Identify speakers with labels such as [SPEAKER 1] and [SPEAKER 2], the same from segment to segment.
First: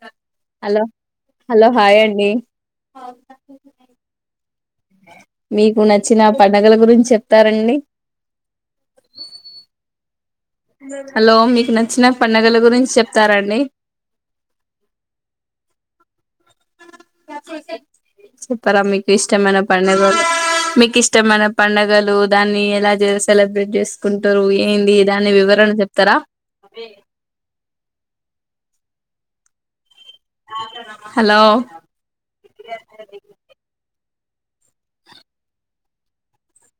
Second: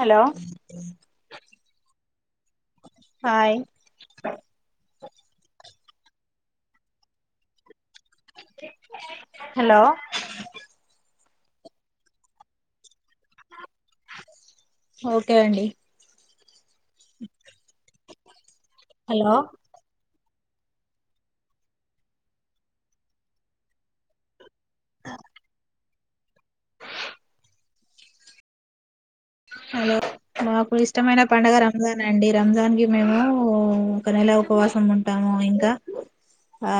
[SPEAKER 1] Hello
[SPEAKER 2] hello hello hi అండి
[SPEAKER 1] hi
[SPEAKER 2] మీకు నువ్వు నచ్చిన పండుగల గురించి చెప్తారండి.
[SPEAKER 1] చ్
[SPEAKER 2] హలో మీకు నచ్చిన పండుగల గురించి చెప్తారండి
[SPEAKER 1] ఓకే అండి
[SPEAKER 2] క్యాప్ ఉల్టాయ్ చేప్ అండి. మీకు
[SPEAKER 1] హలో
[SPEAKER 2] ఇష్టమైన పండగలు. మీకు ఇష్టమైన పండగలు దాన్ని ఎలా చేసు సెలబ్రేట్ చేసుకుంటారు. ఎంది దాని వివరణ చెప్పండి. చెప్తార
[SPEAKER 1] హలో మాకు ఇష్టమైన
[SPEAKER 2] హలో
[SPEAKER 1] పండుగ రంజాన్ అండి. రంజాన్ కి మేమూ ఒక నెల ఉపవాసం ఉంటాము. ఇంకా ఆ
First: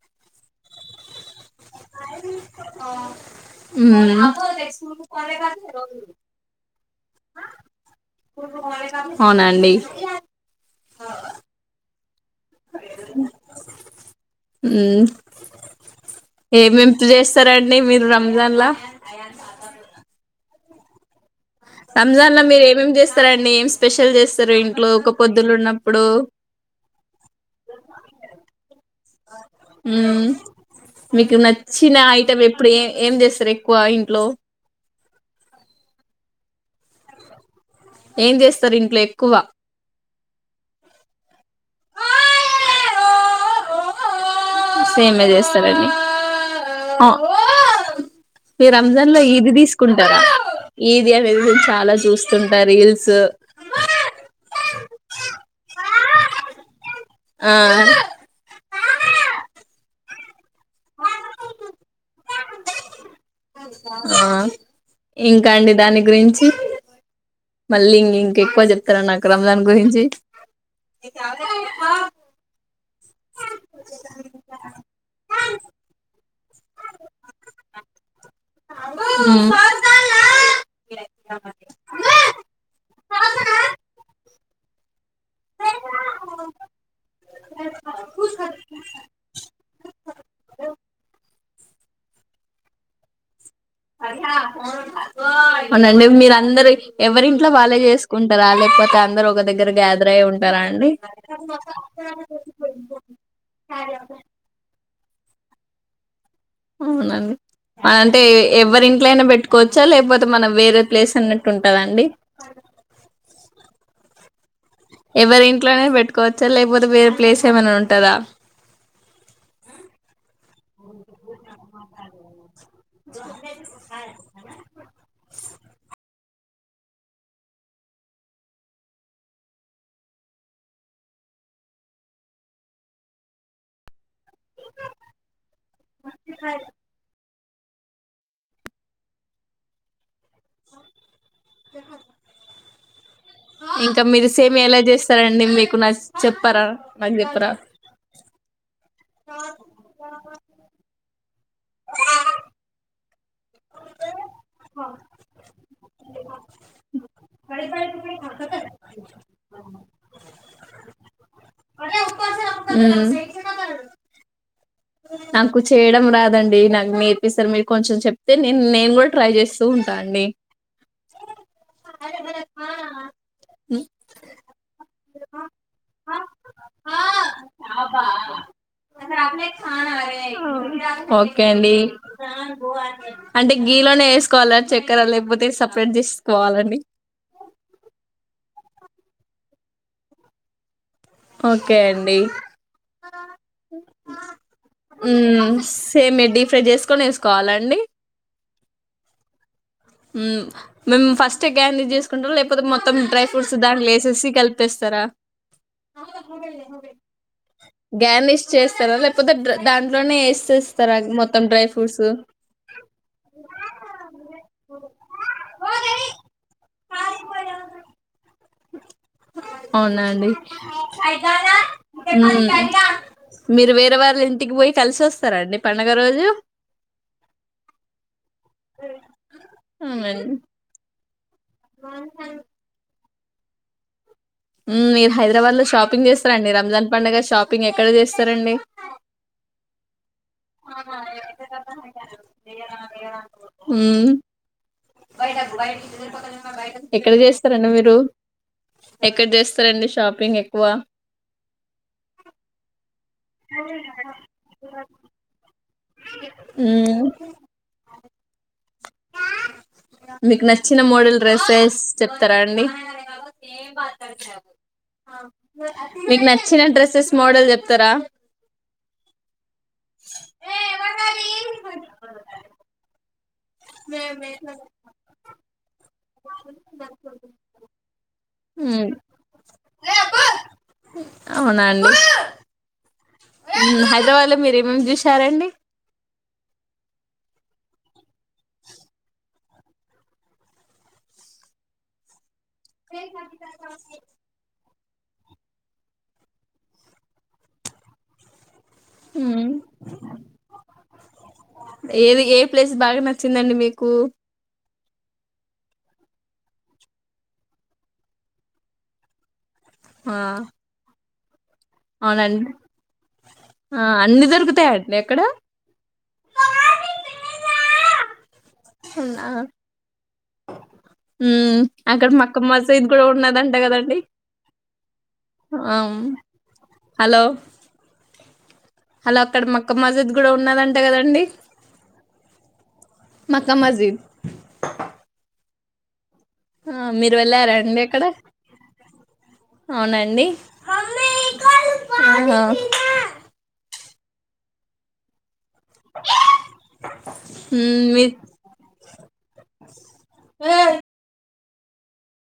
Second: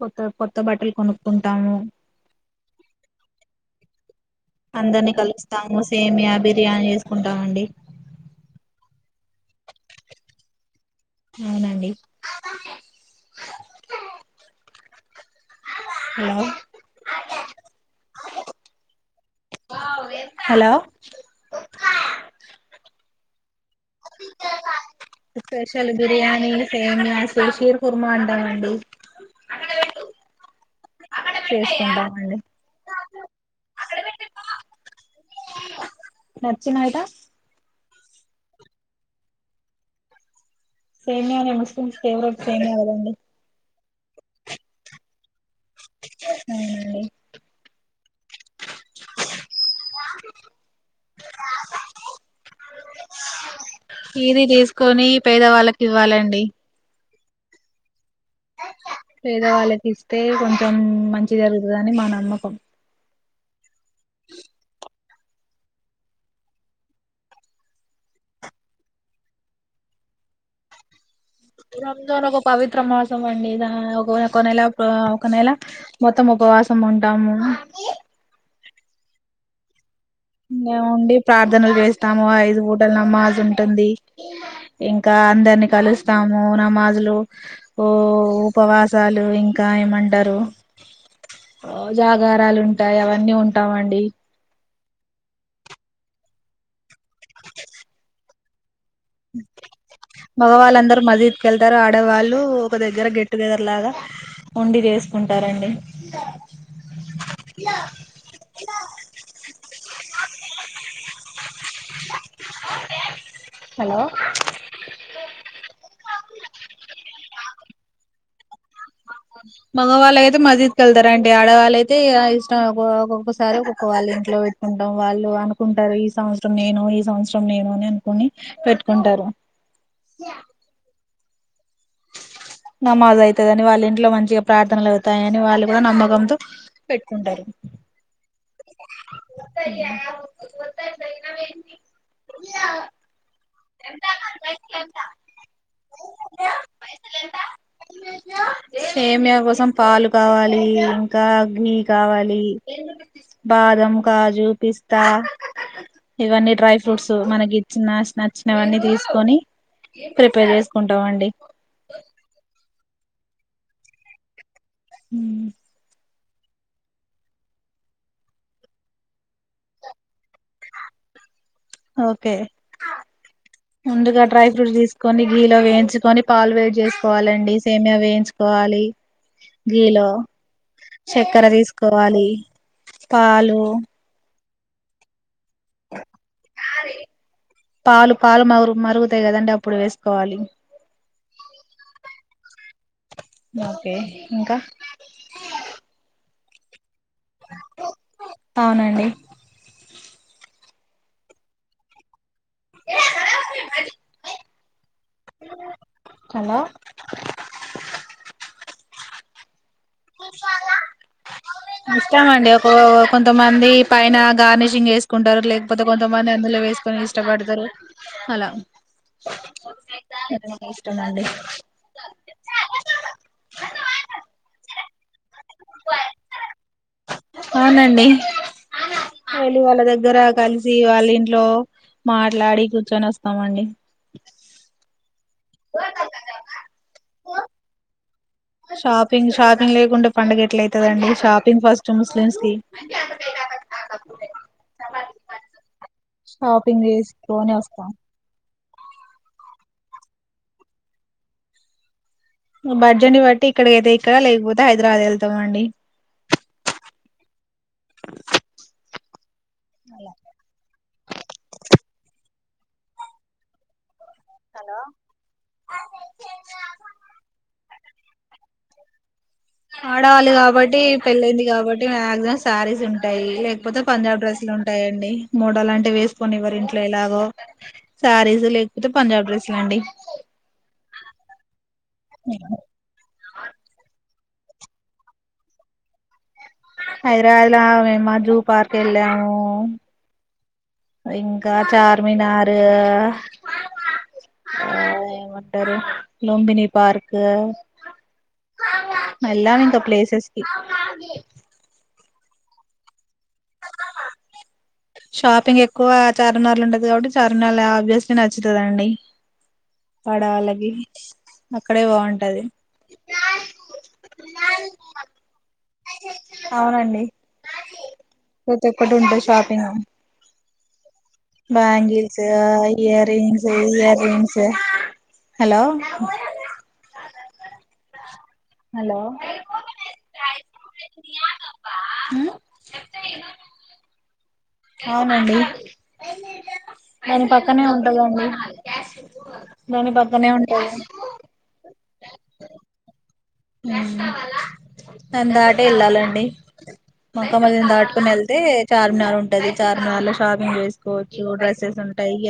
[SPEAKER 1] కొత్త కొత్త బట్టలు కొనుక్కుంటాము.
[SPEAKER 2] ఊ
[SPEAKER 1] అందరిని కలుస్తాము సేమియా బిర్యానీ చేసుకుంటామండి.
[SPEAKER 2] అవునండి.
[SPEAKER 1] అవునండి
[SPEAKER 2] ఊ
[SPEAKER 1] హలో
[SPEAKER 2] ఏమేమ్ చేస్తారండి మీరు రంజాన్లా
[SPEAKER 1] హలో
[SPEAKER 2] రంజాన్ లో మీరు ఏమేమి చేస్తారండి ఏం స్పెషల్ చేస్తారు ఇంట్లో ఒక్క పొద్దులు
[SPEAKER 1] స్పెషల్
[SPEAKER 2] ఉన్నప్పుడు
[SPEAKER 1] బిర్యానీ సేమియా షీర్ కుర్మా అంటామండి
[SPEAKER 2] ఊ మీకు నచ్చిన
[SPEAKER 1] చేసుకుంటామండి
[SPEAKER 2] ఐటం ఎప్పుడు ఏ ఏం చేస్తారు ఎక్కువ ఇంట్లో
[SPEAKER 1] నచ్చిన ఐటమ్
[SPEAKER 2] ఏం చేస్తారు ఇంట్లో ఎక్కువ
[SPEAKER 1] సేమియానే ముస్లిమ్స్ ఫేవరెట్ సైమియా కదండి.
[SPEAKER 2] సేమియా చేస్తా ర మీరు రంజాన్ లో ఈది తీసుకుంటారా ఈది అనేది నేను చాలా చూస్తుంటా రీల్స్
[SPEAKER 1] ఇది తీసుకొని పేదవాళ్ళకి ఇవ్వాలండి
[SPEAKER 2] ఆ
[SPEAKER 1] పేద వాళ్ళకి ఇస్తే కొంచెం మంచి జరుగుతదని మా నమ్మకం.
[SPEAKER 2] ఆ ఇంక అండి దాని గురించి మళ్ళీ ఇంకెక్కువ చెప్తార నాకు రంజాన్ గురించి
[SPEAKER 1] రంజన్ ఒక పవిత్ర మాసం అండి దా ఒక ఒక నెల ఒక నెల మొత్తం ఉపవాసం ఉంటాము.
[SPEAKER 2] ఊ
[SPEAKER 1] మేమండీ ప్రార్థనలు చేస్తాము. ఐదు పూటల నమాజు ఉంటుంది ఇంక్ ఇంకా అందరినీ కలుస్తాము నమాజులు ఓ ఉపవాసాలు ఇంకా ఏమంటారు జాగ్ గా రాలు ఉంటాయి అవన్నీ ఉంటాయి.
[SPEAKER 2] అత్తా కోడలు అవునండి మీరు అందరు ఎవరింట్లో వాళ్లే చేసుకుంటారా లేకపోతే అందరు ఒక దగ్గర గ్యాదర్ అయి ఉంటారా అండి
[SPEAKER 1] మగవాళ్ళందరు మజీద్ కెళ్తారు. ఆడేవాళ్ళు ఒక దగ్గర గెట్టుగెదర్ లాగా వుండి చేస్త కుంటారండి.
[SPEAKER 2] అవునండి. అంటే ఎవ్వరింట్లోయిన పెట్టుకోవచ్చా లేకపోతే మనం వేరే ప్లేస్ అన్నట్టు ఉంటద అండి.
[SPEAKER 1] హలో
[SPEAKER 2] ఎవ్వరింట్లోనే పెట్టు వచ్చా లేకపోతే వేరే ప్లేస్ ఏమైనా ఉంటందా
[SPEAKER 1] మగవాళ్ళు అయితే మసీద్ కి వెళ్తారండి ఆడవాళ్ళైతే ఇష్టం ఒక్కొక్కసారి ఒక్కొక్కవాళ్ళింట్లో పెట్ కుంటాం వాళ్ళు అనుకుంటారు ఈ సంవత్సరం నేను ఈ సంవత్సరం నేను అని అనుకుని పెట్టుకుంటారు నమాజ్ అయితదని వాళ్ళ ఇంట్లో మంచిగా ప్రార్థనలు అవుతాయని వాళ్ళు కూడా నమ్మకంతో పెట్టుకుంటారు ఒక్కటి కాదు ఇట్లయితే
[SPEAKER 2] చెప్ ఆ ఇంకా మీరు సేమ్ ఎలా చేస్తారండి మీకు నఅస్ చెప్పారా నాకు చెప్పరా
[SPEAKER 1] సేమియా కోసం పాలు కావాలి ఇంకా కావాలి బాదం కాజు పిస్తా ఇవన్నీ డ్రై ఫ్రూట్స్ మనకి ఇచ్చిన అస్ వచ్చినవన్నీ తీసుకొని ప్రిపేర్ చేసుకుంటాం అండి
[SPEAKER 2] రెచ్చిపోతాడు నాకు చేయడం రాదు దండి నాకు నేర్పిస్తారు మీరు కొంచెం చెప్తే నేను కూడా ట్రై చేస్తూ ఉంటా అండి
[SPEAKER 1] ఓకే ముందుగా డ్రై ఫ్రూట్స్ తీసుకొని గీలో వేయించుకొని పాలు వేడి చేసుకోవాలండి సేమీయా వేయించుకోవాలి గీలో
[SPEAKER 2] ఓకే
[SPEAKER 1] చక్కర
[SPEAKER 2] అండి
[SPEAKER 1] తీసుకోవాలి పాలు
[SPEAKER 2] కోవాల చెక్కర లేకపోతే సేపరేట్ చేసుకోవాలండి
[SPEAKER 1] పాలు పాలు మరు మరుగుతాయి కదండి అప్పుడు వేసుకోవాలి
[SPEAKER 2] ఓకే అండి
[SPEAKER 1] ఓకే ఇంకా
[SPEAKER 2] ఉమ్ సేమ్డిఫ్ జేసుకోని ఎస్ కోవాలండి
[SPEAKER 1] అవునండి
[SPEAKER 2] ఉమ్ మేము ఫస్ట్ క్యాండజ్ చేసుకుంటాం లేక్ప తే మొత్తం డ్రై ఫ్రూట్స్ దాంట్లో ఏసేసీ కలిపేస్తారా
[SPEAKER 1] హలో
[SPEAKER 2] గార్నిష్ చేస్తారా లేక్ పోతే పోతే డ్రై ఫూ డ్రై ఫ్రూట్స్
[SPEAKER 1] ఇష్టామ అండి ఒక కొంతమంది పైన గార్నిష్ గేసుకుంటారు లేకపోతే కొంతమంది అందులో వేసుకొని ఇష్టపడతారు అలా
[SPEAKER 2] అవునా అండి
[SPEAKER 1] ఇష్టమండి
[SPEAKER 2] ఉమ్ మీరు వేరే వాళ్ళ ఇంటికి పోయి కల్సస్
[SPEAKER 1] అవునండి వెళ్ళి వాళ్ళ దగ్గర
[SPEAKER 2] అవునండి
[SPEAKER 1] కలిసి వాళ్ళ ఇట్ లో మాట్లాడి కూర్చొని అమండి
[SPEAKER 2] మీరు హైదరాబాద్ లో షాపింగ్ చేస్తారండి రంజాన్ పంగారు షాపింగ్ ఎక్కడ చేస్తారు
[SPEAKER 1] షాపింగ్ షాపిింగ్ లేకుం ముస్లిమ్స్ కి షాపింగ్
[SPEAKER 2] ఎక్కడ
[SPEAKER 1] చేసుకొని
[SPEAKER 2] చేస్తారండి
[SPEAKER 1] వస్తాం
[SPEAKER 2] మీరు ఎక్కడ చేస్తారంండి షాపింగ్ ఎక్కువ
[SPEAKER 1] బ భడ్జని బట్టి ఇక్కడకి అైతే ఇక్కడ లేకపోతే హైదరాబాద్ వెళ్తే తవండి
[SPEAKER 2] అ ఆహా మీకు నచ్చిన మోడల్ డ్రెస్సెస్ చెప్పతారా అండీ మీకు నచ్చిన డ్రెస్సెస్ మోడల్ చెప్పుతారు వస్తారా
[SPEAKER 1] ఆడవాళ్ళి కాబట్టి పెళ్ళైంది కాబట్టి మాక్సిమం శారీస్ ఉంటాయ డైగౌలే కొత్త పంజాబ్ డ్రెస్లు ఉంటాయండి మోడల్ లాంటి వేస్ పోనీ ఎవరు ఇంట్లో ఇలాగో లేకపోతే
[SPEAKER 2] మ్మ్.
[SPEAKER 1] పంజాబ్ డ్రెస్లు అండి
[SPEAKER 2] అవునండి
[SPEAKER 1] అ [inaudible]
[SPEAKER 2] హైదరాబాదులో మీరు ఏమేమి చూసారా అండి
[SPEAKER 1] హైదరాబాద్లో లో మైము జూ పార్క్ వాళ్ళము ఇంకా చార్మినార్ ఆమ్స్ ఆ ఏమంటారు లొంబినీ పార్కు
[SPEAKER 2] మ్మ్
[SPEAKER 1] వెళ్ళాలి ఇంకా ప్లేసెస్ కి
[SPEAKER 2] ఎ ప్లేస్ బాగా నచ్చిందండి మీకు
[SPEAKER 1] షాపింగ్ ఎక్కువ చార్న్నార్లు ఉంటది కాబట్టి చార్ నార్లు ఆబ్వియస్లీ నచ్చుతుందండి
[SPEAKER 2] ఆ
[SPEAKER 1] పడాలగే అక్కడే బాగుంటది
[SPEAKER 2] అవునండి ఆ అన్ని దొరుకుతాయండి అక్కడ
[SPEAKER 1] అవును అండీ ప్రతి ఒక్కటి ఉంటే
[SPEAKER 2] అవునా
[SPEAKER 1] షాప్
[SPEAKER 2] మ్మ్ అక్కడ
[SPEAKER 1] బ్యాంగిల్స్
[SPEAKER 2] మక్క
[SPEAKER 1] ఆ
[SPEAKER 2] మసీద్ కూడా
[SPEAKER 1] ఈయరింగ్స్
[SPEAKER 2] ఉన్నదంట కదండి
[SPEAKER 1] ఈయరింగ్స్ హలో
[SPEAKER 2] ఆ హలో హలో అక్కడ మక్క మజిద్ కూడా ఉన్నదంట కద్దండీ
[SPEAKER 1] హ్మ్
[SPEAKER 2] మక్కా మజీద్
[SPEAKER 1] అవునండి
[SPEAKER 2] మీరు
[SPEAKER 1] దాని
[SPEAKER 2] వెళ్ళారా
[SPEAKER 1] పక్కనే
[SPEAKER 2] అండి అక్కడ
[SPEAKER 1] ఉంటదండి దాని
[SPEAKER 2] అవునండి
[SPEAKER 1] పక్కనే ఉంటది
[SPEAKER 2] ఆ
[SPEAKER 1] దాన్ని దాటి టే వెళ్ళాలండి మక్క మజీద్ని
[SPEAKER 2] మ్మ్,
[SPEAKER 1] దాటుకొని
[SPEAKER 2] మీ-
[SPEAKER 1] వెళ్తే చార్మినార్ ఉంటది చార్మినార్ లో షాపింగ్ చేసుకోవచ్చు డ్రెస్ స్ స్ ఉంటాయి ఈ